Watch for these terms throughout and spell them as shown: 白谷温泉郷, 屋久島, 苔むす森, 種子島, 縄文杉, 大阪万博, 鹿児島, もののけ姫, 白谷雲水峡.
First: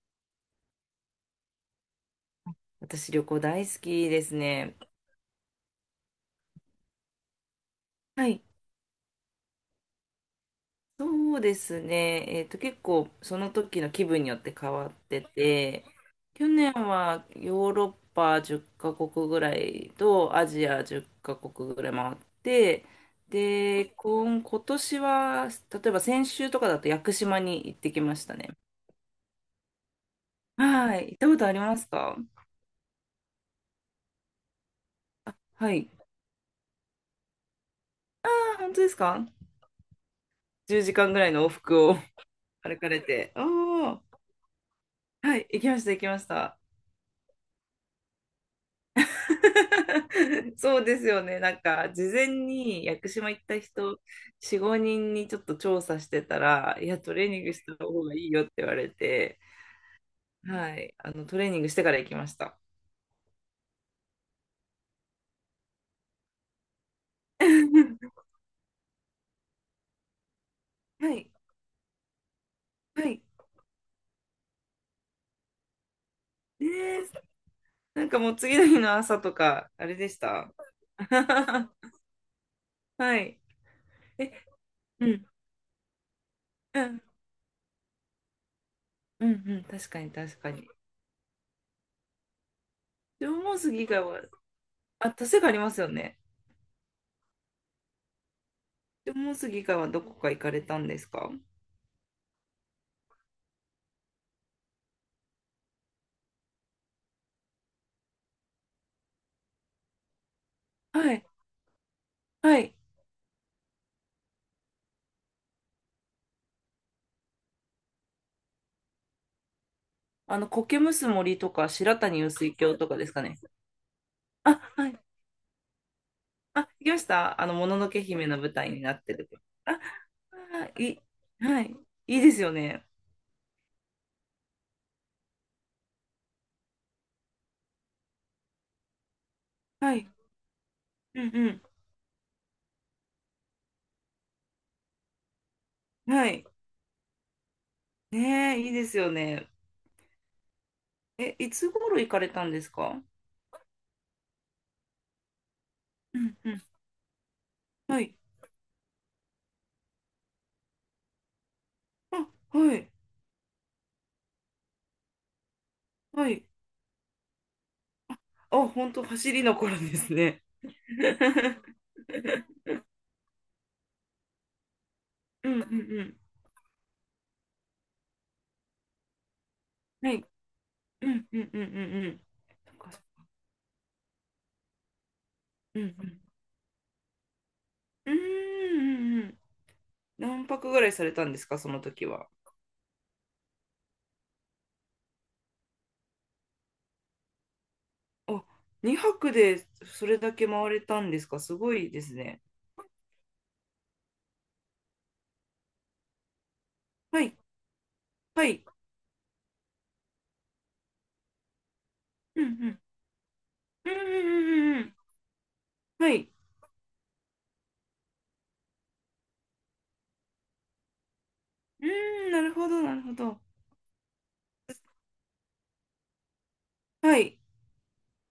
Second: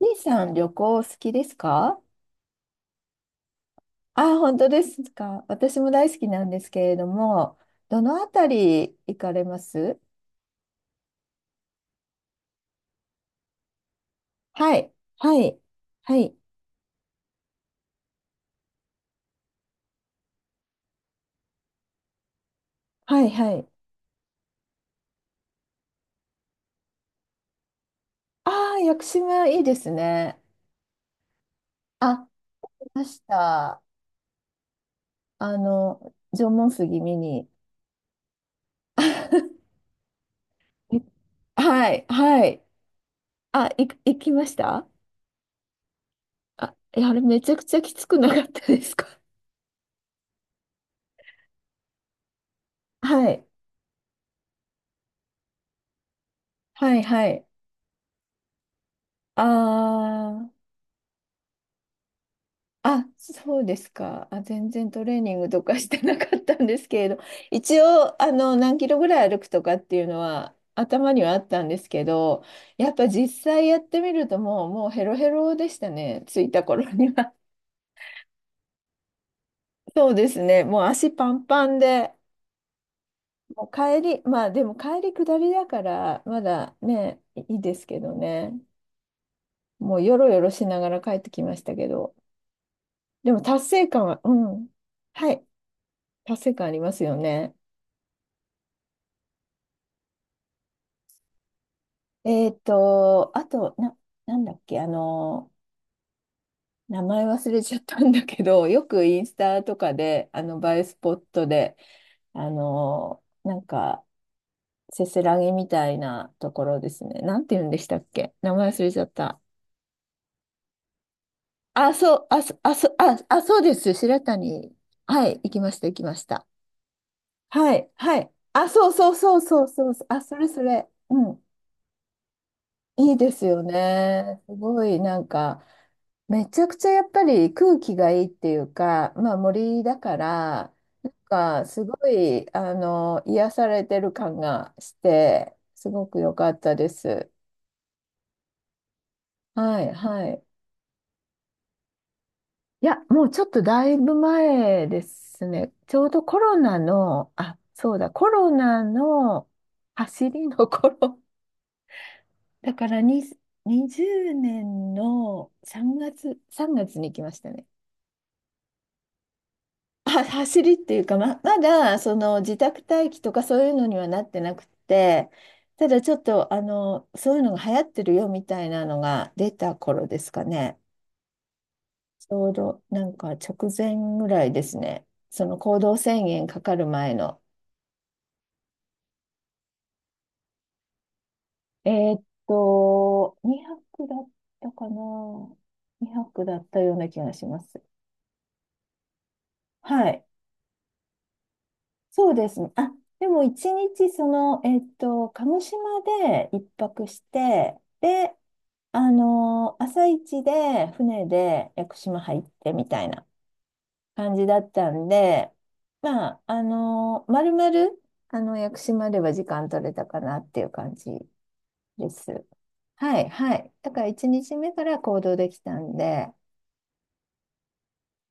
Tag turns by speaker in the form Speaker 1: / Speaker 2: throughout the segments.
Speaker 1: 姉さん、旅行好きですか？
Speaker 2: 私、旅行大好きです
Speaker 1: あ、本当
Speaker 2: ね。
Speaker 1: ですか。私も大好きなんですけれども、どのあ
Speaker 2: はい、
Speaker 1: たり行かれます？
Speaker 2: そうですね。結構、その時の気分によって変
Speaker 1: は
Speaker 2: わ
Speaker 1: い、
Speaker 2: って
Speaker 1: はい、
Speaker 2: て、
Speaker 1: はい、
Speaker 2: 去年はヨーロッパ10カ国ぐらいとアジア10カ国ぐらい回って、
Speaker 1: はい、はい。
Speaker 2: で、今年は、例えば先週とかだと屋久島に行ってきましたね。
Speaker 1: ああ、屋久島いいですね。
Speaker 2: はい、行ったことありますか？
Speaker 1: あ、いました。
Speaker 2: はい。
Speaker 1: 縄文杉見に。
Speaker 2: あ、本当ですか？ 10 時間ぐらいの往復
Speaker 1: は
Speaker 2: を
Speaker 1: い、はい。
Speaker 2: 歩かれて。お
Speaker 1: あ、
Speaker 2: ー、
Speaker 1: 行きました？
Speaker 2: はい、行きました、行きました。
Speaker 1: あ、いやあれめちゃくちゃきつくなかったですか？
Speaker 2: そうですよね。なんか、事前に屋久
Speaker 1: は
Speaker 2: 島行っ
Speaker 1: い、
Speaker 2: た人、4、5人にちょっと調査してたら、い
Speaker 1: は
Speaker 2: や、
Speaker 1: い、
Speaker 2: トレ
Speaker 1: は
Speaker 2: ーニン
Speaker 1: い。
Speaker 2: グした方がいいよって言われて、
Speaker 1: あ
Speaker 2: はい、トレーニングしてから行きました。
Speaker 1: あ、そうですか。あ、全然トレーニングとか してなかったんですけれど、一応、何キロぐらい歩くとかっていうのは
Speaker 2: は
Speaker 1: 頭に
Speaker 2: い、
Speaker 1: はあったんですけど、やっぱ
Speaker 2: はい。
Speaker 1: 実際やってみるともう、もうヘロヘロでしたね、着いた
Speaker 2: ね
Speaker 1: 頃
Speaker 2: え。
Speaker 1: には。
Speaker 2: なんかもう次の日の朝とか、あ れで
Speaker 1: そう
Speaker 2: し
Speaker 1: です
Speaker 2: た。
Speaker 1: ね、もう足パンパン で、
Speaker 2: はい。
Speaker 1: もう帰り、
Speaker 2: え、
Speaker 1: まあでも帰
Speaker 2: う
Speaker 1: り
Speaker 2: ん、
Speaker 1: 下りだから、まだ
Speaker 2: うん、
Speaker 1: ね、いいですけどね、
Speaker 2: うん、うん、確
Speaker 1: も
Speaker 2: か
Speaker 1: う
Speaker 2: に
Speaker 1: よろ
Speaker 2: 確
Speaker 1: よろ
Speaker 2: か
Speaker 1: し
Speaker 2: に。
Speaker 1: ながら帰ってきましたけど、
Speaker 2: 縄
Speaker 1: でも
Speaker 2: 文
Speaker 1: 達
Speaker 2: 杉以
Speaker 1: 成
Speaker 2: 外
Speaker 1: 感は、
Speaker 2: は、
Speaker 1: うん、
Speaker 2: あ、
Speaker 1: は
Speaker 2: 確
Speaker 1: い、
Speaker 2: かありますよね。
Speaker 1: 達成感ありますよね。
Speaker 2: 縄文杉以外はどこか行かれたんですか？
Speaker 1: あと、なんだっけ、名前忘れちゃったんだけど、よくインスタとかで、映えスポ
Speaker 2: は
Speaker 1: ッ
Speaker 2: い、
Speaker 1: トで、あ
Speaker 2: はい。
Speaker 1: の、なんか、せせらぎみたいなところですね。なんて言うんでしたっけ、名前忘れちゃった。
Speaker 2: 苔むす森とか、
Speaker 1: あ、
Speaker 2: 白
Speaker 1: そ
Speaker 2: 谷
Speaker 1: う、
Speaker 2: 雨
Speaker 1: あ、
Speaker 2: 水
Speaker 1: そあ、
Speaker 2: 郷と
Speaker 1: そ
Speaker 2: かです
Speaker 1: あ、
Speaker 2: かね。
Speaker 1: あ、そうです。白
Speaker 2: あ、
Speaker 1: 谷。
Speaker 2: はい。
Speaker 1: はい、行きました、行きました。
Speaker 2: あ、行きました。も
Speaker 1: は
Speaker 2: のの
Speaker 1: い、
Speaker 2: け
Speaker 1: は
Speaker 2: 姫
Speaker 1: い。
Speaker 2: の舞
Speaker 1: あ、
Speaker 2: 台に
Speaker 1: そう
Speaker 2: なっ
Speaker 1: そ
Speaker 2: て
Speaker 1: う
Speaker 2: る。
Speaker 1: そうそう
Speaker 2: あ、
Speaker 1: そう。あ、それそ
Speaker 2: あ
Speaker 1: れ。
Speaker 2: い
Speaker 1: うん。
Speaker 2: い、はい。いいですよね。
Speaker 1: いいですよね。すごいなんか、めちゃくちゃやっぱり空気がいいっていうか、まあ森
Speaker 2: は
Speaker 1: だ
Speaker 2: い。
Speaker 1: から、なん
Speaker 2: うん
Speaker 1: かすごい、癒されてる感がして、すご
Speaker 2: うん。
Speaker 1: く
Speaker 2: は
Speaker 1: 良
Speaker 2: い。
Speaker 1: かったです。
Speaker 2: ねえ、いいですよね。
Speaker 1: はい、はい。
Speaker 2: え、いつ頃行かれたんです
Speaker 1: いや、
Speaker 2: か？
Speaker 1: もうちょっとだいぶ前ですね。ちょう
Speaker 2: う
Speaker 1: どコ
Speaker 2: んう
Speaker 1: ロ
Speaker 2: ん。
Speaker 1: ナの、あ、そう
Speaker 2: は
Speaker 1: だ、
Speaker 2: い。
Speaker 1: コロナの走りの頃。
Speaker 2: あ、
Speaker 1: だ
Speaker 2: は
Speaker 1: か
Speaker 2: い。
Speaker 1: らに20年の3
Speaker 2: は
Speaker 1: 月、
Speaker 2: い。
Speaker 1: 3月に行きましたね。
Speaker 2: あ、本当走りの頃です
Speaker 1: は
Speaker 2: ね。
Speaker 1: 走りっていうか、ま だその自宅待機とかそういうのにはなってなくって、
Speaker 2: うんうんう
Speaker 1: ただちょ
Speaker 2: ん。
Speaker 1: っとあのそういうのが流行ってるよみたいなのが出た頃
Speaker 2: は
Speaker 1: で
Speaker 2: い。
Speaker 1: すかね。
Speaker 2: うんうんうんうんうん。
Speaker 1: ちょう
Speaker 2: そっ
Speaker 1: ど
Speaker 2: かそっ
Speaker 1: なん
Speaker 2: か。
Speaker 1: か直前ぐらいですね。その行
Speaker 2: うんう
Speaker 1: 動
Speaker 2: ん。
Speaker 1: 制限かかる前の。
Speaker 2: うーん。うんうん。何泊ぐらいされたんですか、その時は？
Speaker 1: 2泊だったかな。2泊だったような気がします。
Speaker 2: あ、2泊でそ
Speaker 1: は
Speaker 2: れ
Speaker 1: い。
Speaker 2: だけ回れたんですか？すごいです
Speaker 1: そう
Speaker 2: ね。
Speaker 1: ですね。あ、でも一日その、鹿児島で一泊し
Speaker 2: はい、
Speaker 1: て、で、
Speaker 2: はい。
Speaker 1: あの朝一で船で屋久島入
Speaker 2: う
Speaker 1: っ
Speaker 2: んう
Speaker 1: て
Speaker 2: ん
Speaker 1: みたいな
Speaker 2: うんう
Speaker 1: 感じだっ
Speaker 2: んうんう
Speaker 1: た
Speaker 2: ん。
Speaker 1: んで、
Speaker 2: は
Speaker 1: ま
Speaker 2: い。
Speaker 1: あ、あのまるまる、あの、屋久島では時間取れたかなっていう感じ
Speaker 2: う
Speaker 1: で
Speaker 2: ーん、な
Speaker 1: す。
Speaker 2: るほど、なるほ
Speaker 1: はい、
Speaker 2: ど。
Speaker 1: はい。だから一日目から行動できたんで、
Speaker 2: はい。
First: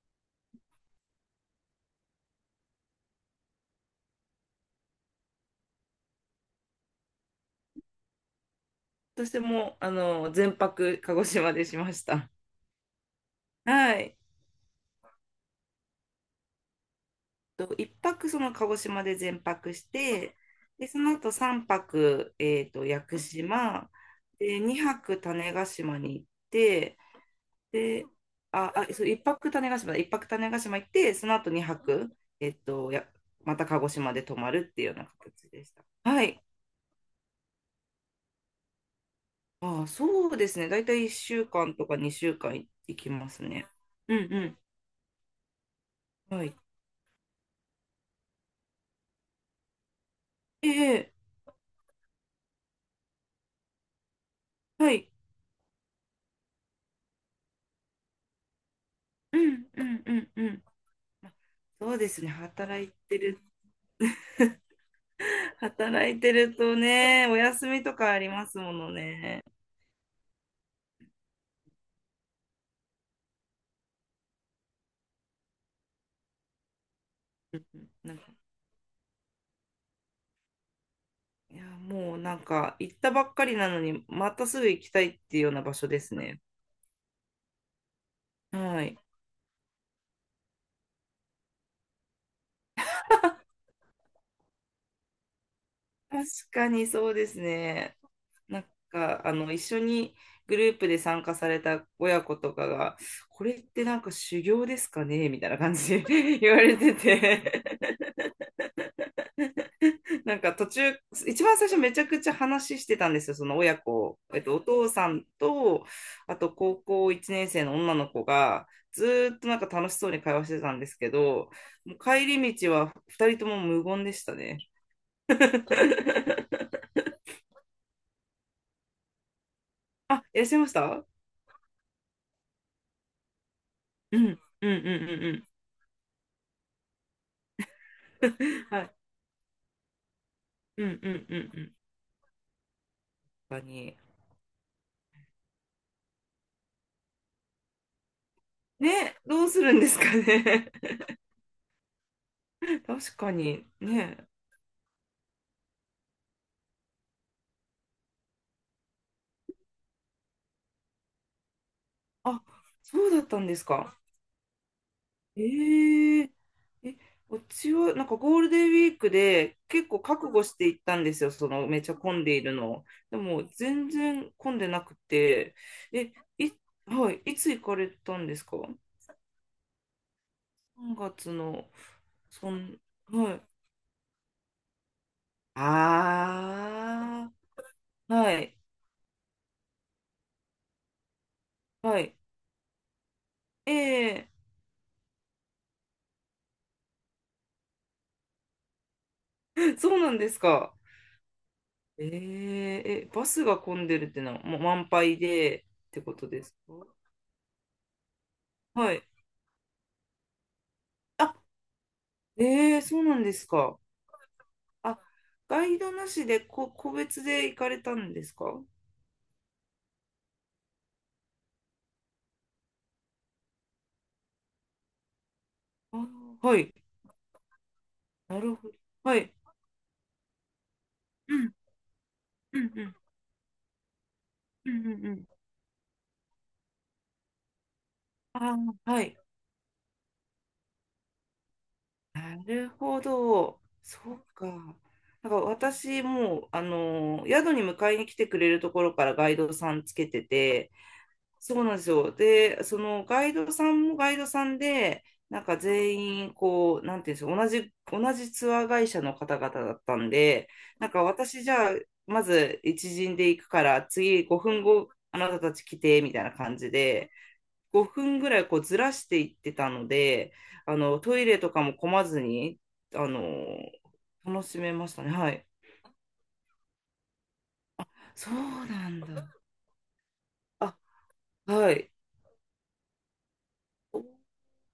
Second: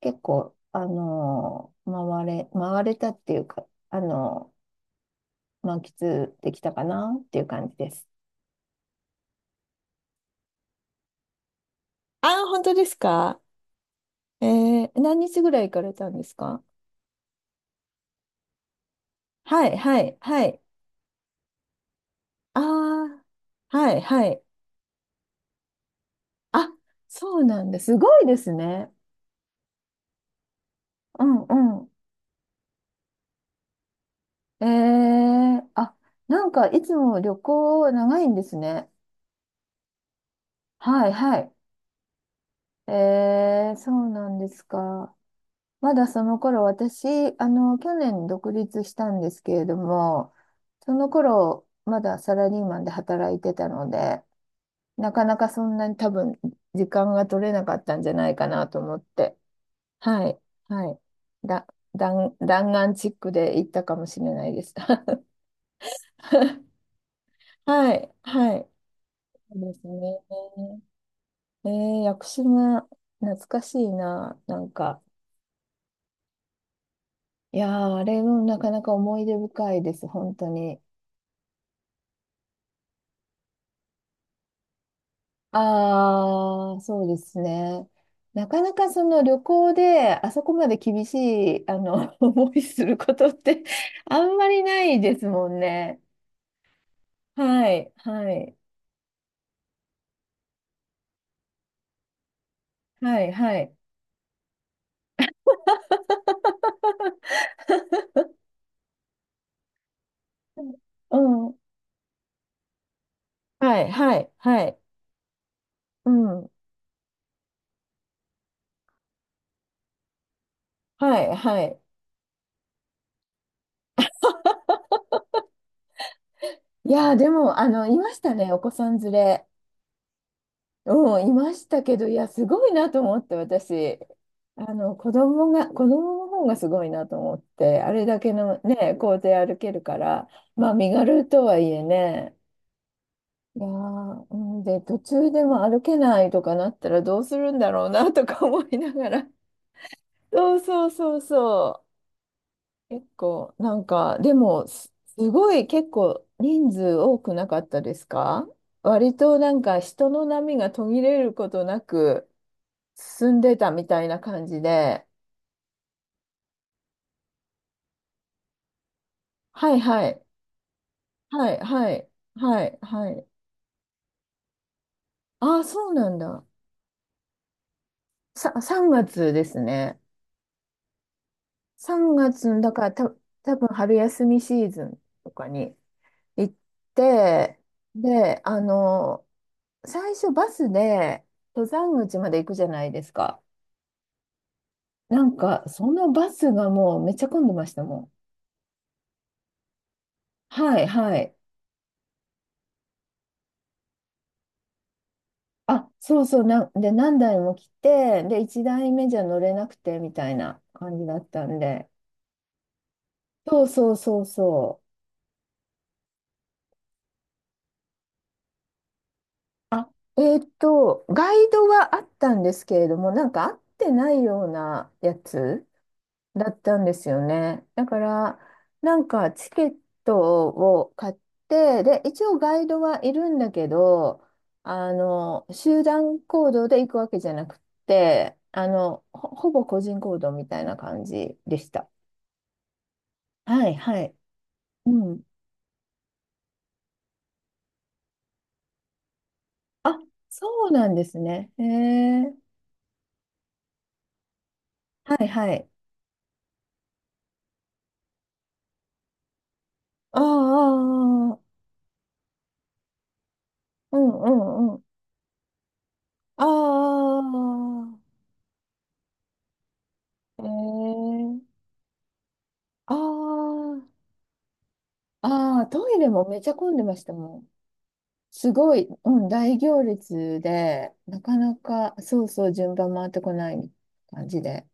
Speaker 1: 結構、回れたっていうか、あの満喫できたかなっていう感じです。
Speaker 2: 私も、全泊鹿児島でしまし
Speaker 1: あ
Speaker 2: た。
Speaker 1: あ、本当ですか？
Speaker 2: はい。
Speaker 1: えー、何日ぐらい行かれたんですか？
Speaker 2: と、1泊その鹿児島で全
Speaker 1: は
Speaker 2: 泊
Speaker 1: い、
Speaker 2: し
Speaker 1: はい、
Speaker 2: て、
Speaker 1: はい。
Speaker 2: で、その後3泊、
Speaker 1: あ
Speaker 2: 屋久
Speaker 1: あ、
Speaker 2: 島、
Speaker 1: はい、はい。
Speaker 2: で、2泊種子島に行っ
Speaker 1: あ、
Speaker 2: て、
Speaker 1: そうなんだ。す
Speaker 2: で、
Speaker 1: ごいです
Speaker 2: あ、
Speaker 1: ね。
Speaker 2: あ、そう、1泊種子島だ、1泊種子島行って、
Speaker 1: う
Speaker 2: その
Speaker 1: ん、
Speaker 2: 後2
Speaker 1: う
Speaker 2: 泊、また鹿児島で泊ま
Speaker 1: ん。
Speaker 2: るっていうような形
Speaker 1: え
Speaker 2: で
Speaker 1: ー、
Speaker 2: した。
Speaker 1: あ、
Speaker 2: はい。
Speaker 1: なんかいつも旅行長いんですね。
Speaker 2: あ、そうですね。だいたい
Speaker 1: はい、
Speaker 2: 1
Speaker 1: は
Speaker 2: 週
Speaker 1: い。
Speaker 2: 間とか2週間行きますね。
Speaker 1: えー、そう
Speaker 2: うん
Speaker 1: なんで
Speaker 2: う
Speaker 1: すか。まだそ
Speaker 2: ん。
Speaker 1: の
Speaker 2: はい。
Speaker 1: 頃、私、去年独立したんですけれども、
Speaker 2: え
Speaker 1: その
Speaker 2: え、
Speaker 1: 頃、まだサラリーマンで働いてたので、
Speaker 2: はい。
Speaker 1: なかなかそんなに多分、時間が取れなかったんじゃないかなと思っ
Speaker 2: う
Speaker 1: て、
Speaker 2: んうんう
Speaker 1: は
Speaker 2: ん
Speaker 1: い、
Speaker 2: うん。
Speaker 1: はい。だ、
Speaker 2: そうですね。
Speaker 1: 弾
Speaker 2: 働い
Speaker 1: 丸チッ
Speaker 2: て
Speaker 1: ク
Speaker 2: る
Speaker 1: で行ったかもしれないで す。
Speaker 2: 働いてるとね、お休み
Speaker 1: は
Speaker 2: とか
Speaker 1: い、
Speaker 2: ありま
Speaker 1: は
Speaker 2: す
Speaker 1: い。
Speaker 2: ものね。
Speaker 1: そうですね。えー、屋久島、懐かしいな、なんか。い
Speaker 2: うん
Speaker 1: や
Speaker 2: うん。
Speaker 1: ー、あ
Speaker 2: なん
Speaker 1: れ
Speaker 2: か、
Speaker 1: もなかなか思い出深いです、本当に。
Speaker 2: いや、もうなんか行ったばっかりなのに、またすぐ行きたいっていうような場所ですね。
Speaker 1: ああ、そうですね。なかな
Speaker 2: は
Speaker 1: か
Speaker 2: い。
Speaker 1: その旅行であそこまで厳しい思いすることって あんまりないですもんね。
Speaker 2: 確かにそうです
Speaker 1: はい、
Speaker 2: ね。
Speaker 1: はい、
Speaker 2: なんか、一緒にグループで参加された親子とかが、
Speaker 1: はい、
Speaker 2: これ
Speaker 1: は
Speaker 2: っ
Speaker 1: い。
Speaker 2: てなんか修行ですかねみたいな感じで 言われて て、なんか途中、
Speaker 1: う
Speaker 2: 一
Speaker 1: ん、
Speaker 2: 番最初めちゃくちゃ話してたんですよ、その親
Speaker 1: はい、は
Speaker 2: 子。
Speaker 1: い、
Speaker 2: お
Speaker 1: はい。
Speaker 2: 父さんと、
Speaker 1: う
Speaker 2: あ
Speaker 1: ん、
Speaker 2: と高校1年生の女の子が、ずーっとなんか楽しそうに会話してたんですけ
Speaker 1: はい、
Speaker 2: ど、
Speaker 1: はい。
Speaker 2: もう帰り道は2人とも無言でしたね。
Speaker 1: いやー、でも、いましたね、お子さん連れ。
Speaker 2: あ、いらっしゃいました？
Speaker 1: うん、いましたけど、いや、すごいなと思って、私、
Speaker 2: うん、うん、うん、う
Speaker 1: 子供の方がすごいなと思って、
Speaker 2: ん、
Speaker 1: あれだ
Speaker 2: うん。
Speaker 1: けの
Speaker 2: はい。
Speaker 1: ね、校庭歩けるから、まあ、
Speaker 2: う
Speaker 1: 身
Speaker 2: ん、う
Speaker 1: 軽
Speaker 2: ん、うん、
Speaker 1: とは
Speaker 2: う
Speaker 1: い
Speaker 2: ん。
Speaker 1: えね、い
Speaker 2: 確
Speaker 1: や
Speaker 2: かに。
Speaker 1: ー、うん、で、途中でも歩けないとかなったらどうするんだろうなとか思いなが
Speaker 2: ね、
Speaker 1: ら、
Speaker 2: どうするんですか
Speaker 1: そう
Speaker 2: ね。
Speaker 1: そうそうそ う、結
Speaker 2: 確か
Speaker 1: 構、
Speaker 2: に。
Speaker 1: なんか、
Speaker 2: ね。
Speaker 1: でも、すごい結構人数多くなかったですか？割となんか人の波が途切れることなく、
Speaker 2: あ、そうだっ
Speaker 1: 進
Speaker 2: た
Speaker 1: ん
Speaker 2: んで
Speaker 1: で
Speaker 2: す
Speaker 1: たみ
Speaker 2: か。
Speaker 1: たいな感じで、
Speaker 2: えええ、うちはなんかゴールデンウィークで
Speaker 1: はい
Speaker 2: 結構
Speaker 1: はい、
Speaker 2: 覚悟して行ったんですよ、そ
Speaker 1: はい
Speaker 2: のめっ
Speaker 1: は
Speaker 2: ちゃ
Speaker 1: い、
Speaker 2: 混んでいる
Speaker 1: は
Speaker 2: の
Speaker 1: い、
Speaker 2: を。
Speaker 1: は
Speaker 2: で
Speaker 1: い。
Speaker 2: も全然混んでなくて、
Speaker 1: ああ、そうな
Speaker 2: え、
Speaker 1: んだ。
Speaker 2: い、はい、いつ行かれたんですか？
Speaker 1: 3月ですね。
Speaker 2: 3 月の、
Speaker 1: 3月
Speaker 2: そ
Speaker 1: の、だ
Speaker 2: ん、
Speaker 1: からた、
Speaker 2: はい。
Speaker 1: 多分春休みシーズンとかに行っ
Speaker 2: あ
Speaker 1: て、
Speaker 2: あ、は
Speaker 1: で、
Speaker 2: い、
Speaker 1: 最初バスで登山
Speaker 2: はい。
Speaker 1: 口まで行くじゃないですか。
Speaker 2: ええ
Speaker 1: なんか、そのバスがもうめっちゃ混んでましたもん。
Speaker 2: そうなんですか。
Speaker 1: はいはい。
Speaker 2: えええ、バスが混んでるってのはもう満杯でっ
Speaker 1: あ、
Speaker 2: てこ
Speaker 1: そう
Speaker 2: と
Speaker 1: そ
Speaker 2: で
Speaker 1: う、
Speaker 2: す
Speaker 1: なん、
Speaker 2: か？
Speaker 1: で、何台も来て、で、1台
Speaker 2: はい。
Speaker 1: 目じゃ乗れなくてみたいな感じだっ
Speaker 2: あ、
Speaker 1: たんで、
Speaker 2: ええそうなんです
Speaker 1: そう
Speaker 2: か。
Speaker 1: そうそうそう。
Speaker 2: あ、ガイドなしで個別で行かれたんですか？
Speaker 1: あ、ガイドはあったんですけれども、なんか合ってないようなやつ
Speaker 2: あー、
Speaker 1: だ
Speaker 2: は
Speaker 1: っ
Speaker 2: い。
Speaker 1: たんですよね。だか
Speaker 2: な
Speaker 1: ら、
Speaker 2: るほど。
Speaker 1: なん
Speaker 2: は
Speaker 1: か
Speaker 2: い。
Speaker 1: チケットを買っ
Speaker 2: うん、
Speaker 1: て、で、一応ガ
Speaker 2: う
Speaker 1: イ
Speaker 2: ん、
Speaker 1: ド
Speaker 2: うん、
Speaker 1: はいるんだけど、
Speaker 2: うん、うん。うん。
Speaker 1: 集団行動で行くわけじゃなくって、
Speaker 2: あー、はい。
Speaker 1: ほぼ個人行動みたいな感じでした。
Speaker 2: なるほど。
Speaker 1: はい、
Speaker 2: そ
Speaker 1: はい。
Speaker 2: うか。
Speaker 1: うん。
Speaker 2: なんか私もう、宿に迎えに来てくれるところからガイドさんつ
Speaker 1: あ、
Speaker 2: けて
Speaker 1: そう
Speaker 2: て、
Speaker 1: なんですね。
Speaker 2: そ
Speaker 1: へ
Speaker 2: うなんですよ。
Speaker 1: え。
Speaker 2: で、そのガイドさんもガイドさんで、
Speaker 1: はい、
Speaker 2: なん
Speaker 1: は
Speaker 2: か
Speaker 1: い。
Speaker 2: 全員、こう、なんていうんですか、同じツアー会社の方々だったん
Speaker 1: あ
Speaker 2: で、なんか
Speaker 1: あ、
Speaker 2: 私じ
Speaker 1: ああ、
Speaker 2: ゃあ、まず一陣で行くから、
Speaker 1: うん、
Speaker 2: 次
Speaker 1: う
Speaker 2: 5分
Speaker 1: ん、うん。
Speaker 2: 後、あなたたち来て、みたいな
Speaker 1: あ
Speaker 2: 感じで、5分ぐらいこうずらしていってたので、
Speaker 1: あ、へ
Speaker 2: トイレ
Speaker 1: え。
Speaker 2: とかも混まずに、あの、
Speaker 1: あ
Speaker 2: 楽しめましたね。はい。
Speaker 1: あ、ああ、トイレもめちゃ混んでましたもん。
Speaker 2: そう
Speaker 1: すごい、
Speaker 2: なん
Speaker 1: うん、
Speaker 2: だ。
Speaker 1: 大行列
Speaker 2: あ、
Speaker 1: で、なかな
Speaker 2: はい。
Speaker 1: か、そうそう、順番回ってこない感じで。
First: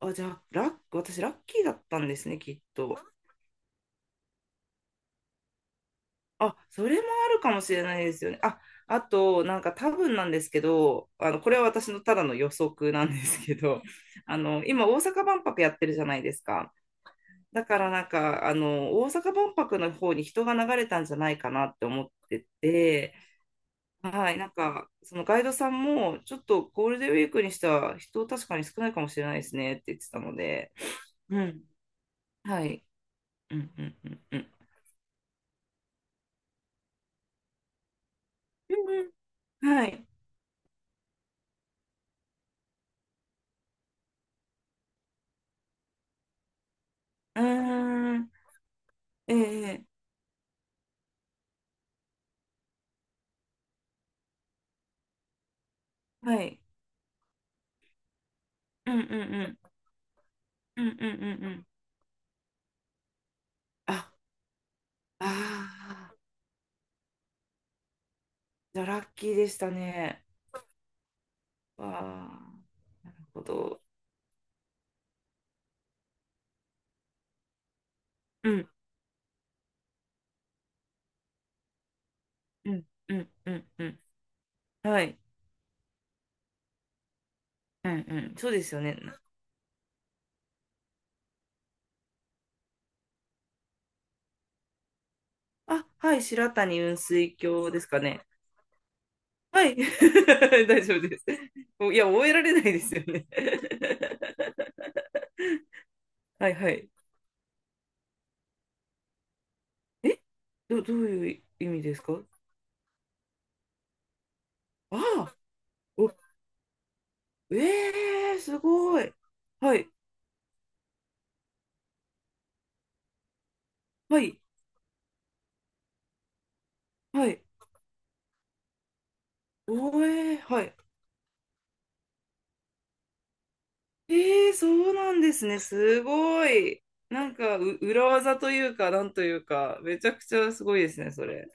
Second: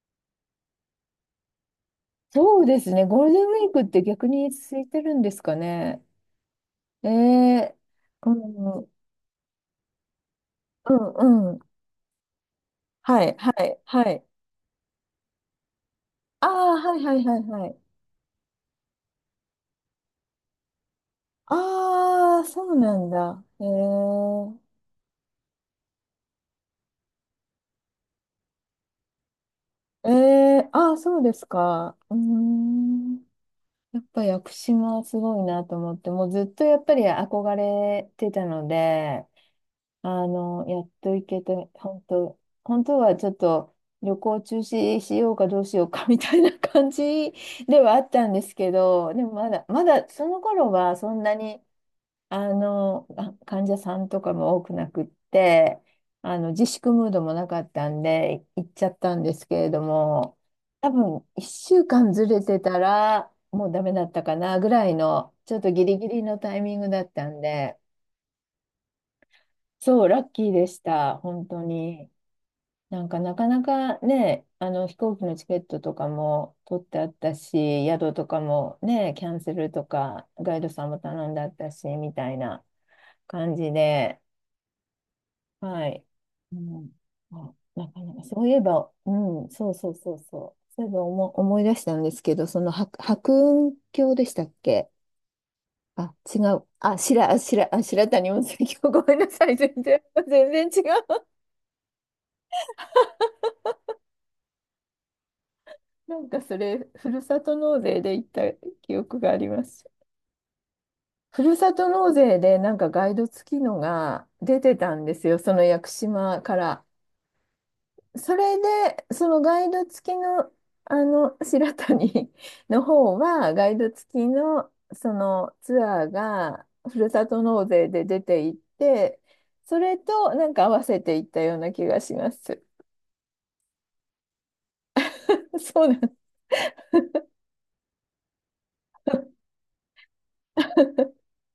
Speaker 2: あ、じゃあ、私、ラッキーだったんですね、きっ
Speaker 1: そうです
Speaker 2: と。
Speaker 1: ね。ゴールデンウィークって逆に空いてるんですかね。
Speaker 2: あ、それも
Speaker 1: え
Speaker 2: あるかもし
Speaker 1: え。
Speaker 2: れないです
Speaker 1: う
Speaker 2: よね。あ、
Speaker 1: ん、う
Speaker 2: あと、なんか多分なんですけど、こ
Speaker 1: ん、う
Speaker 2: れ
Speaker 1: ん。
Speaker 2: は私のただの予測なんで
Speaker 1: はい、
Speaker 2: す
Speaker 1: は
Speaker 2: け
Speaker 1: い、
Speaker 2: ど、
Speaker 1: はい。
Speaker 2: 今、大阪万博やってるじゃないです
Speaker 1: ああ、
Speaker 2: か。
Speaker 1: はいはいはい
Speaker 2: だ
Speaker 1: は
Speaker 2: か
Speaker 1: い。
Speaker 2: らなんか、大阪万博の方に人が流れたんじゃないかなって思っ
Speaker 1: ああ、
Speaker 2: て
Speaker 1: そうなん
Speaker 2: て、
Speaker 1: だ。へ
Speaker 2: はい、なん
Speaker 1: え。
Speaker 2: か、そのガイドさんも、ちょっとゴールデンウィークにしては人確かに少ないかもしれないですねって言って
Speaker 1: え
Speaker 2: たの
Speaker 1: え、
Speaker 2: で、
Speaker 1: ああ、そうで
Speaker 2: う
Speaker 1: す
Speaker 2: ん、
Speaker 1: か。うー
Speaker 2: はい。
Speaker 1: ん。
Speaker 2: うんうん
Speaker 1: やっ
Speaker 2: うん
Speaker 1: ぱ
Speaker 2: う
Speaker 1: 屋
Speaker 2: ん
Speaker 1: 久島はすごいなと思って、もうずっとやっぱり憧れてたの
Speaker 2: うんうん。
Speaker 1: で、
Speaker 2: はい。
Speaker 1: やっと行けて、本当、本当はちょっと旅行中止しようかどうしようかみたいな感じ
Speaker 2: あ
Speaker 1: ではあった
Speaker 2: ー、
Speaker 1: んですけど、でもまだ、
Speaker 2: え
Speaker 1: ま
Speaker 2: え、
Speaker 1: だその頃はそんなに、患者さんとかも多くなくって、
Speaker 2: はい。
Speaker 1: 自粛ムードもなかったんで、行っちゃ
Speaker 2: う
Speaker 1: っ
Speaker 2: んうん
Speaker 1: たんで
Speaker 2: う
Speaker 1: すけ
Speaker 2: ん。
Speaker 1: れども、
Speaker 2: うん
Speaker 1: 多
Speaker 2: うん
Speaker 1: 分
Speaker 2: うんうん。
Speaker 1: 1週間ずれてたら、もうダメだっ
Speaker 2: あ、
Speaker 1: たかなぐらいの、ちょっとギリギ
Speaker 2: ああ、
Speaker 1: リのタイミングだったんで、
Speaker 2: じゃあラッキーでした
Speaker 1: そう、ラ
Speaker 2: ね。
Speaker 1: ッキーでした、本当
Speaker 2: わ
Speaker 1: に。な
Speaker 2: あ、
Speaker 1: ん
Speaker 2: なる
Speaker 1: か、な
Speaker 2: ほ
Speaker 1: かな
Speaker 2: ど。
Speaker 1: かね、飛行機のチケットとかも取ってあったし、宿とか
Speaker 2: うん
Speaker 1: もね、キャンセルとか、ガイドさんも頼んであったし、みたいな。
Speaker 2: うんうんう
Speaker 1: 感
Speaker 2: ん
Speaker 1: じ
Speaker 2: うん。
Speaker 1: で、
Speaker 2: はい。
Speaker 1: はい。うん、あ、な
Speaker 2: う
Speaker 1: か
Speaker 2: ん
Speaker 1: な
Speaker 2: う
Speaker 1: か、
Speaker 2: ん。
Speaker 1: そう
Speaker 2: そ
Speaker 1: い
Speaker 2: う
Speaker 1: え
Speaker 2: ですよ
Speaker 1: ば、
Speaker 2: ね。
Speaker 1: うん、そうそうそうそう。そういえば思い出したんですけど、その白雲峡でしたっけ？
Speaker 2: あ、
Speaker 1: あ、
Speaker 2: はい。
Speaker 1: 違
Speaker 2: 白
Speaker 1: う。
Speaker 2: 谷
Speaker 1: あ、
Speaker 2: 雲
Speaker 1: 白、
Speaker 2: 水
Speaker 1: あ
Speaker 2: 峡
Speaker 1: 白、
Speaker 2: で
Speaker 1: あ、
Speaker 2: すか
Speaker 1: 白
Speaker 2: ね。
Speaker 1: 谷温泉郷。ごめんなさい。
Speaker 2: は
Speaker 1: 全
Speaker 2: い。
Speaker 1: 然、全然
Speaker 2: 大
Speaker 1: 違
Speaker 2: 丈夫です。
Speaker 1: う。
Speaker 2: お、いや、覚えられないですよね。
Speaker 1: なんか
Speaker 2: はい
Speaker 1: そ
Speaker 2: は
Speaker 1: れ、
Speaker 2: い。
Speaker 1: ふるさと納税で行った記憶があります。
Speaker 2: えどうい
Speaker 1: ふ
Speaker 2: う
Speaker 1: る
Speaker 2: 意
Speaker 1: さ
Speaker 2: 味
Speaker 1: と
Speaker 2: です
Speaker 1: 納
Speaker 2: か？
Speaker 1: 税でなんかガイド付きのが出てた
Speaker 2: あ
Speaker 1: んです
Speaker 2: あ、
Speaker 1: よ。その屋久島から。そ
Speaker 2: ええす
Speaker 1: れ
Speaker 2: ご
Speaker 1: で、
Speaker 2: い。
Speaker 1: そのガイ
Speaker 2: は
Speaker 1: ド
Speaker 2: い、
Speaker 1: 付きの、白谷 の方は、ガイド付
Speaker 2: は
Speaker 1: き
Speaker 2: い、
Speaker 1: の、そのツアーが、ふるさ
Speaker 2: は
Speaker 1: と
Speaker 2: い。
Speaker 1: 納税で出ていって、それ
Speaker 2: お
Speaker 1: と、
Speaker 2: えー、
Speaker 1: なん
Speaker 2: は
Speaker 1: か合
Speaker 2: い。
Speaker 1: わせていったような気がします。
Speaker 2: ええ、そうなんです ね。
Speaker 1: そうなん
Speaker 2: すごい。なんか、裏技というか、なんというか、めちゃくちゃすごいですね、それ。